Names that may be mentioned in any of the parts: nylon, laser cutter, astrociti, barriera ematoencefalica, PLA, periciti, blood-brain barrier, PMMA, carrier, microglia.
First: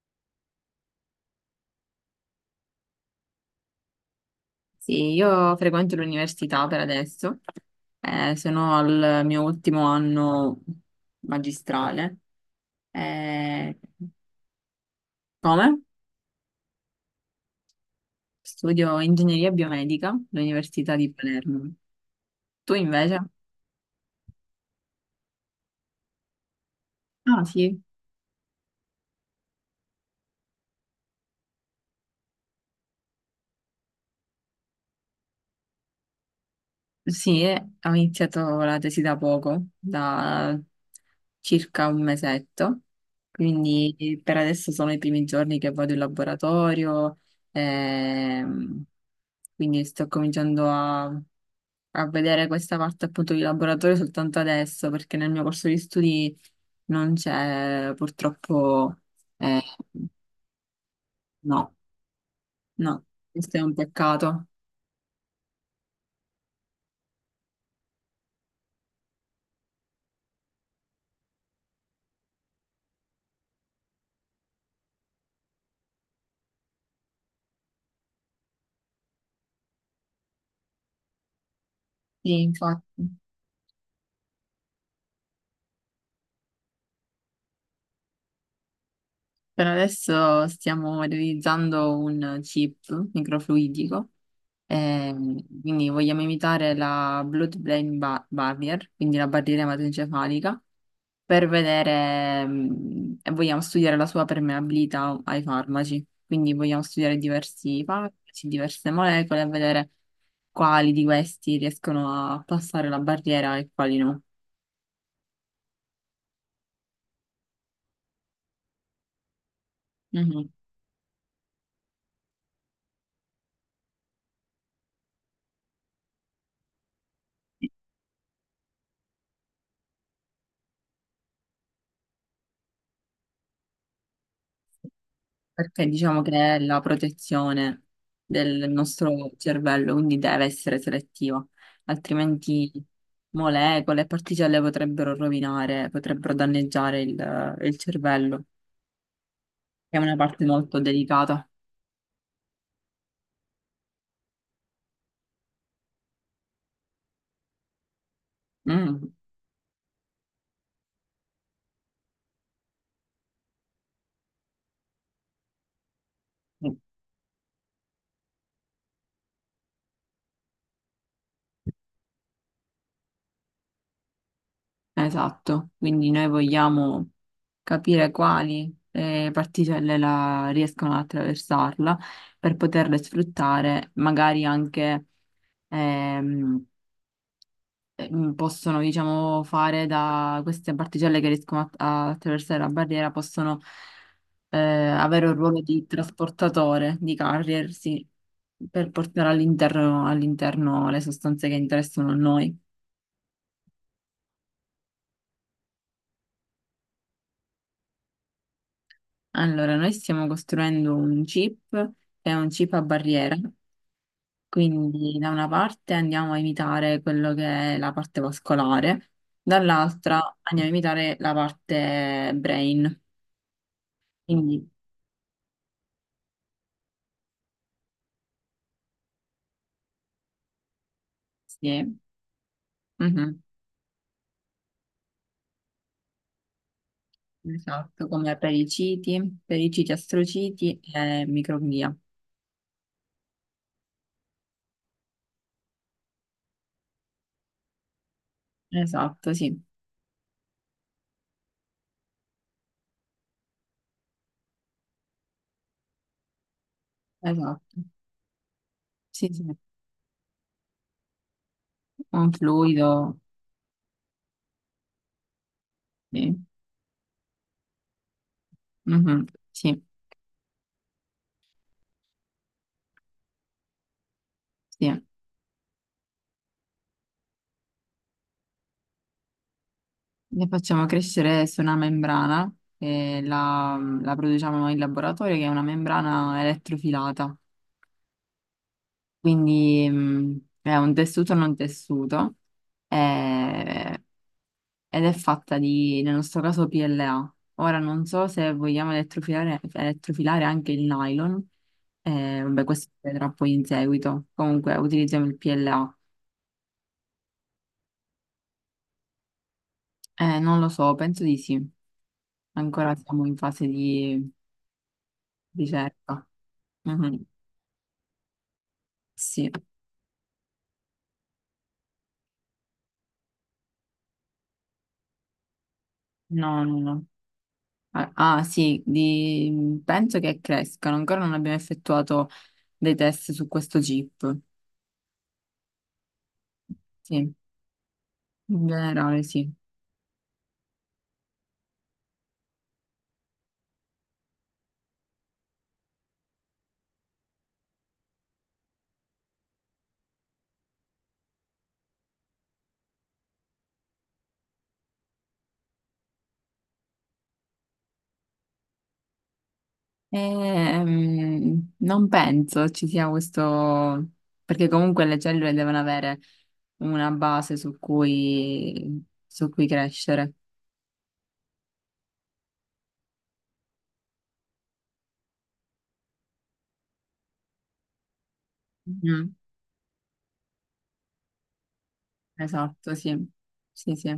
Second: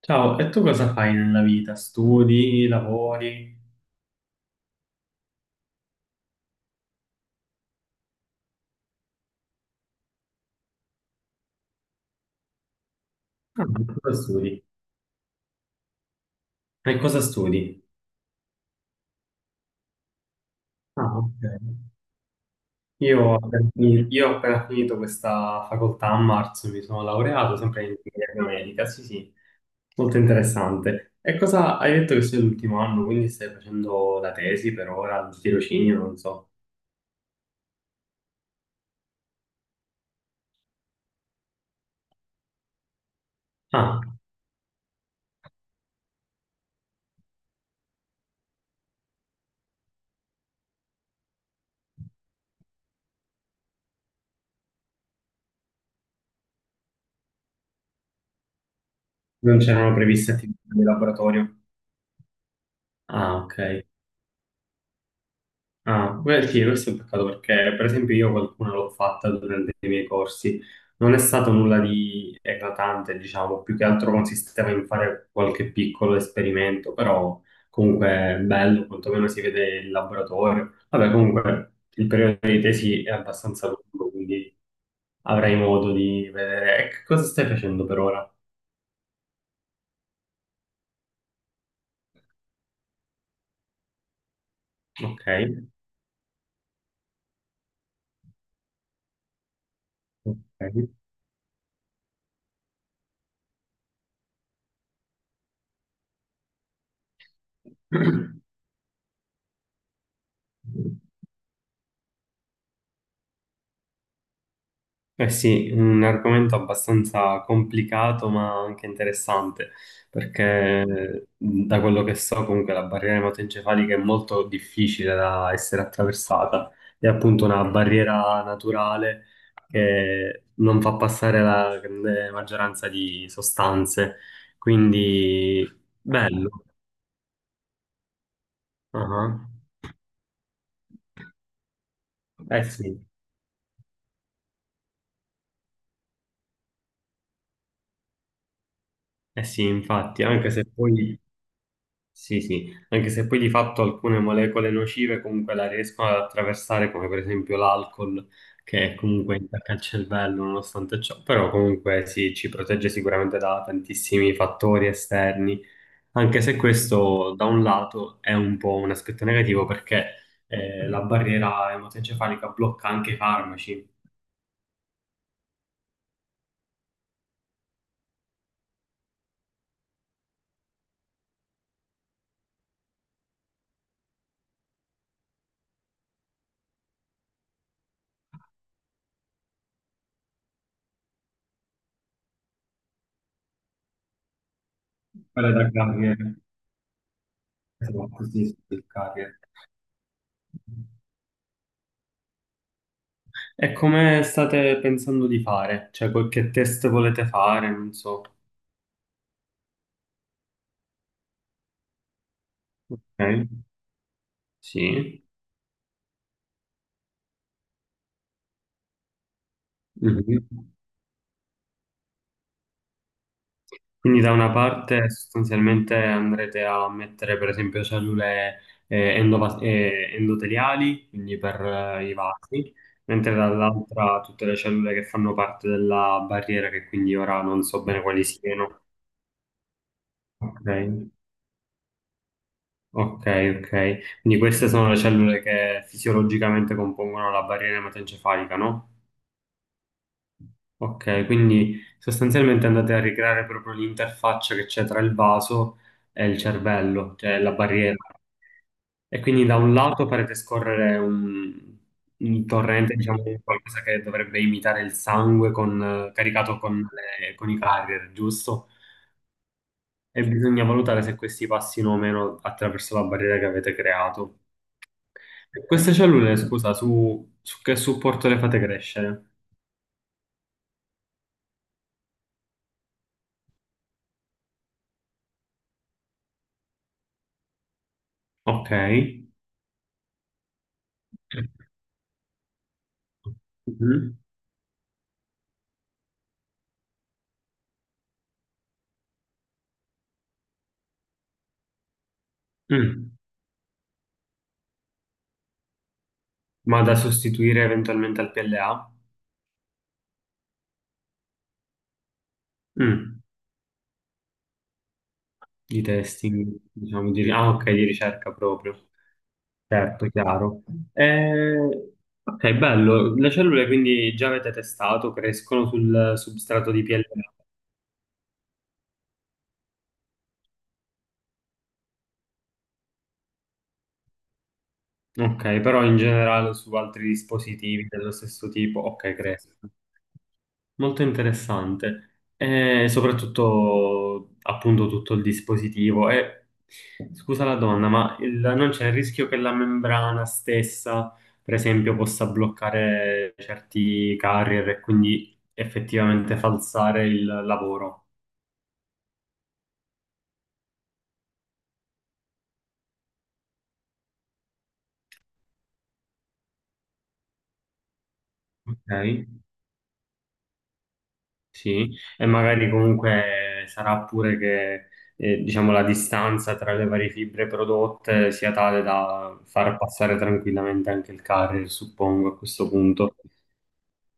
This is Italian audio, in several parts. Ciao, e tu cosa fai nella vita? Studi, lavori? Sì, io frequento l'università per adesso, sono al mio ultimo anno magistrale. Ah, Eh, cosa studi? come? E cosa studi? Studio ingegneria biomedica all'Università di Ah, ok. Palermo. Tu Io invece? ho Ok. Appena finito questa facoltà a marzo, mi sono Ah, laureato sì. sempre in ingegneria medica, sì sì, molto interessante. E cosa hai detto che sei l'ultimo anno, quindi stai facendo la tesi per ora, il tirocinio, non so. Sì, ho iniziato la tesi da poco, da circa un mesetto, Ah, quindi per adesso sono i primi giorni che vado in laboratorio, ehm, quindi sto cominciando a vedere questa parte appunto di laboratorio soltanto adesso, perché nel mio corso di studi non c'è purtroppo, non eh, c'erano previste attività di laboratorio? no, no, Ah, questo è ok. un peccato. Ah, beh, sì, questo è un peccato perché, per esempio, io qualcuna l'ho fatta durante i miei corsi. Non è stato nulla di eclatante, diciamo, più che altro consisteva in fare qualche piccolo esperimento, però comunque è bello, quantomeno si vede il laboratorio. Vabbè, comunque il periodo Sì, di tesi infatti. è abbastanza lungo, quindi avrai modo di vedere. E che cosa stai facendo per ora? Per adesso stiamo realizzando un chip microfluidico, Ok. Quindi vogliamo imitare la barrier, quindi la barriera ematoencefalica, Ok. per vedere, e vogliamo studiare la sua permeabilità ai farmaci. Quindi vogliamo studiare diversi farmaci, diverse molecole e vedere quali di questi riescono a passare la barriera e quali no. Eh sì, un argomento abbastanza complicato ma anche interessante, Mhm. perché da quello che so comunque la barriera ematoencefalica è molto difficile da essere attraversata, è appunto una barriera naturale che non fa passare la grande maggioranza di sostanze, quindi Perché diciamo che è bello. la protezione del nostro Ah, cervello, quindi deve essere selettiva, eh altrimenti sì, molecole e particelle potrebbero rovinare, potrebbero danneggiare il cervello, eh sì, che è una infatti, parte anche se molto poi delicata. sì, sì, anche se poi di fatto alcune molecole nocive comunque la riescono ad attraversare, come per esempio l'alcol, che Mm. comunque intacca il cervello nonostante ciò, però comunque sì, ci protegge sicuramente da tantissimi fattori esterni, anche se questo da un lato è un po' un aspetto negativo perché la barriera ematoencefalica blocca anche i farmaci, Esatto, quindi noi vogliamo capire quali riescono ad attraversarla per poterle sfruttare, magari anche ehm, possono, diciamo, fare da queste particelle che riescono a attraversare la barriera, possono avere un quella ruolo da di carrier, trasportatore, di carrier, sì, esatto, sì, sì, il per portare carrier. All'interno le sostanze che interessano a noi. E come state pensando di fare? Cioè, qualche test volete fare? Non so. Allora, noi stiamo costruendo un chip, che è un chip a barriera, Ok, quindi sì. da una parte andiamo a imitare quello che è la parte vascolare, dall'altra Mhm. andiamo a imitare la parte brain. Quindi da una Quindi, parte sostanzialmente andrete a mettere per esempio cellule endoteliali, quindi per sì. I vasi, mentre Mhm. dall'altra tutte le cellule che fanno parte della barriera, che quindi ora non so bene Esatto, quali come siano. periciti Ok, astrociti e microglia. ok, ok. Quindi queste sono le cellule che fisiologicamente compongono la barriera ematoencefalica, no? Esatto, sì, Ok, quindi sostanzialmente andate a ricreare proprio l'interfaccia che c'è tra il vaso e il cervello, cioè la esatto. barriera. E Sì, sì, quindi da un lato farete scorrere un, un un torrente, fluido, diciamo, di qualcosa che dovrebbe imitare il sangue sì. caricato con i carrier, giusto? Mhm. Sì, E bisogna valutare se questi passino o meno attraverso la barriera che avete creato. sì. E queste cellule, scusa, su che supporto le fate crescere? Le facciamo crescere su una membrana e la produciamo noi in laboratorio, che è una membrana elettrofilata. Ok. Quindi è un tessuto non tessuto. eh, Mhm. Ed è fatta di, nel nostro caso, PLA. Ora non so se vogliamo elettrofilare, elettrofilare anche il nylon, vabbè, questo si Mm. vedrà poi in seguito. Comunque utilizziamo il PLA. Ma da sostituire eventualmente al PLA? Non lo so, penso di sì. Ancora Mm, siamo in fase di di ricerca. testing, diciamo, Mhm. di, ah, ok, di ricerca proprio, Sì, certo, chiaro. Eh, ok, bello. Le cellule quindi già avete testato, crescono sul no, substrato no, di no. PLA. Ah, ah, sì, di- penso che crescano. Ancora non abbiamo effettuato dei test su questo chip. Ok, però in generale su altri Sì, dispositivi dello stesso in tipo, ok, generale, sì. crescono. Molto interessante, e soprattutto appunto tutto il dispositivo. E, scusa la domanda, ma non c'è il rischio che la membrana stessa, per esempio, possa bloccare certi carrier e quindi effettivamente falsare il lavoro? Non penso ci sia questo, perché comunque le cellule devono avere una base Ok. Su cui crescere. Sì, e magari comunque sarà pure che diciamo la distanza tra le varie fibre prodotte sia tale Mm, da far passare tranquillamente anche il carrier, suppongo, a questo esatto, punto. sì. Sì, sì.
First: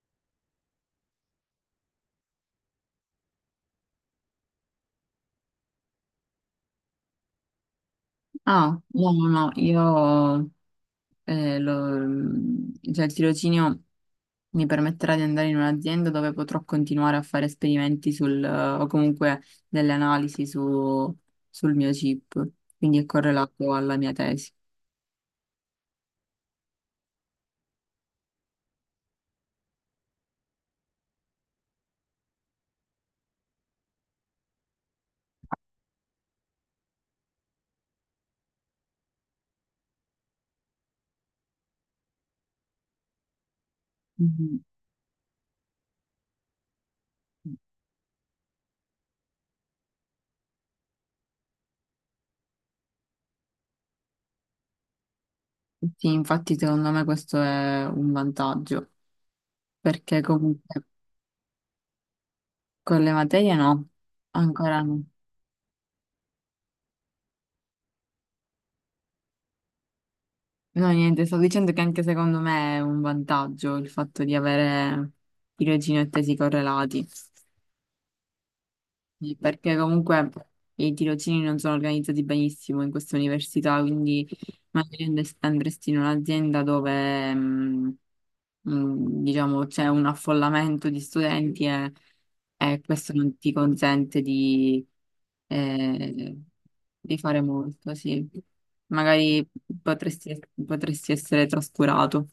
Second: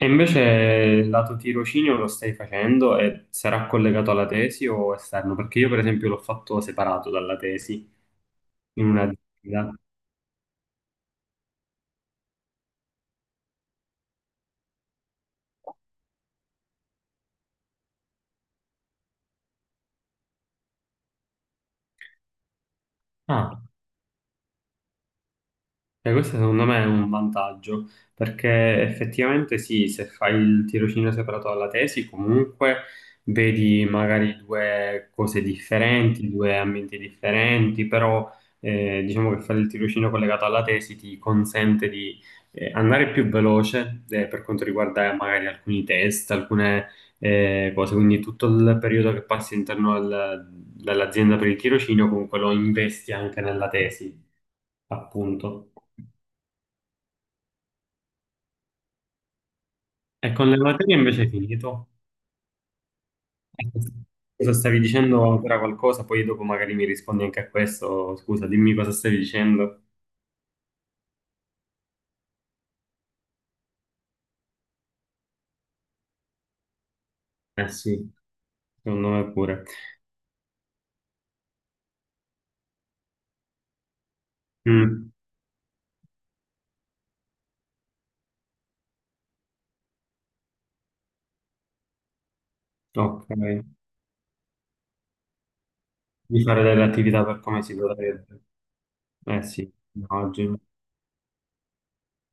E invece lato tirocinio lo stai facendo e sarà collegato alla tesi o esterno? Perché io per esempio l'ho fatto separato dalla tesi Ah, in una no, no, no, disciplina. io eh, lo- cioè il tirocinio mi permetterà di andare in un'azienda dove potrò continuare a fare esperimenti sul, o comunque delle analisi su- sul mio chip, quindi è Ah, correlato alla mia tesi. Questo secondo me è un vantaggio, perché effettivamente sì, se fai il tirocinio separato dalla tesi, comunque vedi magari due cose differenti, due ambienti differenti, però diciamo che fare il tirocinio collegato alla tesi ti consente di andare più veloce per Mhm. quanto riguarda magari alcuni test, alcune cose, quindi tutto il periodo che passi all'interno dell'azienda per il tirocinio comunque lo investi anche nella tesi, appunto. Sì, infatti secondo me questo è un vantaggio, perché E con le comunque materie invece è finito. con le materie no, Cosa stavi ancora no. dicendo ancora qualcosa? Poi dopo magari mi rispondi anche a questo. Scusa, dimmi cosa stavi dicendo. No, niente, sto dicendo che anche secondo me è un vantaggio il fatto di avere tirocini e tesi correlati. Eh sì, secondo me Sì, pure. perché comunque i tirocini non sono organizzati benissimo in questa università, quindi magari Mm, andresti in un'azienda dove, diciamo, c'è un affollamento di studenti e questo ok, non ti consente eh, di fare delle di attività per fare come si molto, sì. dovrebbe. Eh Magari sì, potresti, immagino. potresti essere trascurato.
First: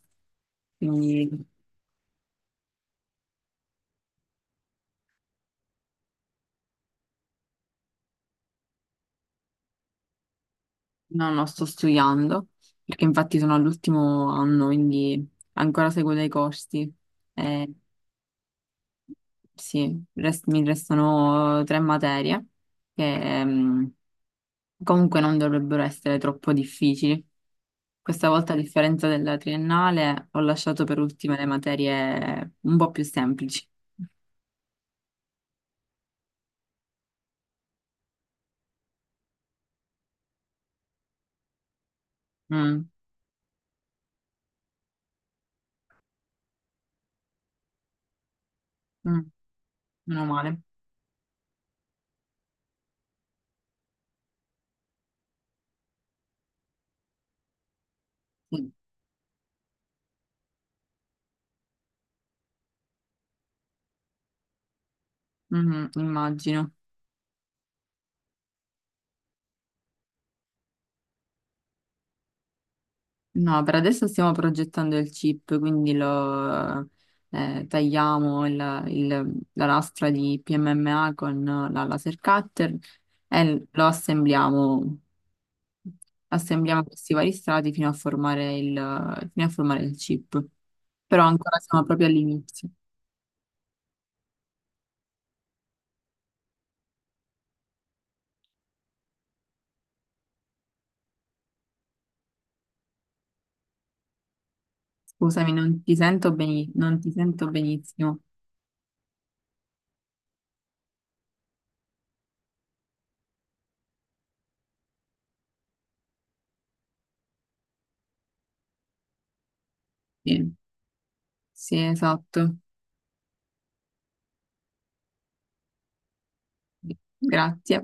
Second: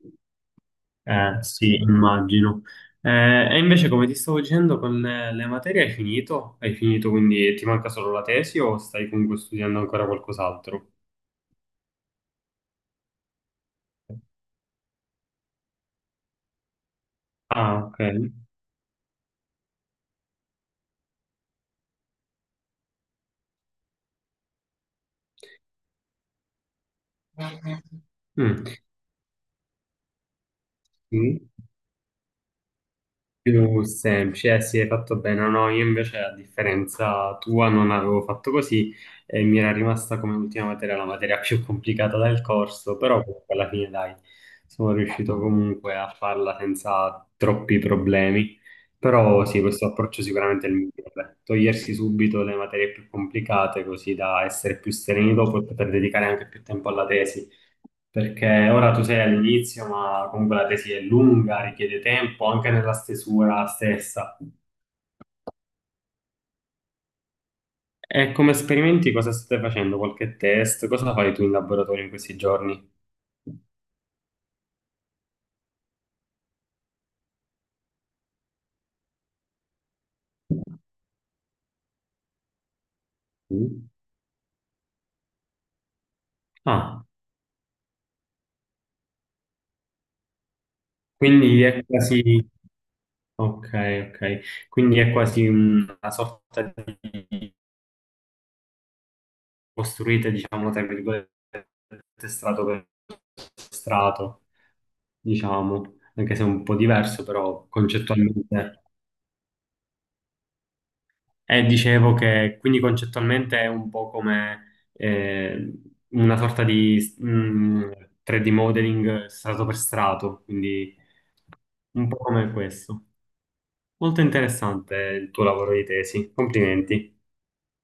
Quindi Eh sì, immagino. E invece come ti stavo dicendo, con le materie hai finito? Hai finito, quindi ti manca solo la tesi o stai comunque studiando ancora qualcos'altro? no, no, sto studiando, perché infatti sono all'ultimo anno, quindi ancora seguo dei corsi. Eh, Ah, ok. sì, mi restano 3 materie che comunque non dovrebbero essere troppo difficili. Questa volta, a Mm. differenza della triennale, ho lasciato per ultime le Sì. materie un po' più semplici. Più semplice, eh sì, hai fatto bene. No, no, io invece a differenza tua non avevo fatto così e mi era rimasta come ultima materia la materia più complicata del Mm, corso, però comunque alla fine dai, sono riuscito comunque a farla senza troppi problemi. mm, Però sì, questo approccio Meno male. sicuramente è il migliore. Togliersi subito le materie più complicate così da essere più sereni dopo e poter dedicare anche più tempo alla tesi perché Sì. ora tu sei all'inizio, ma comunque la tesi è lunga, richiede tempo anche nella stesura stessa. Mhm, immagino. E come esperimenti cosa state facendo? Qualche test? Cosa fai tu in laboratorio in questi giorni? No, per adesso stiamo progettando il chip, quindi lo tagliamo la lastra di PMMA con la laser cutter e lo Mm. assembliamo, assembliamo Ah, questi vari strati fino a formare fino a formare il chip. Però ancora quindi siamo è proprio quasi. all'inizio. Ok, ok. Quindi è quasi una sorta di, costruite, diciamo, tra virgolette, strato per strato, Scusami, diciamo, anche se è un po' non ti diverso, sento però benissimo. concettualmente. E dicevo che quindi concettualmente è un po' come una sorta di 3D modeling strato per strato, Sì, quindi sì, un po' come esatto. questo. Molto interessante il tuo lavoro di tesi, complimenti. Grazie.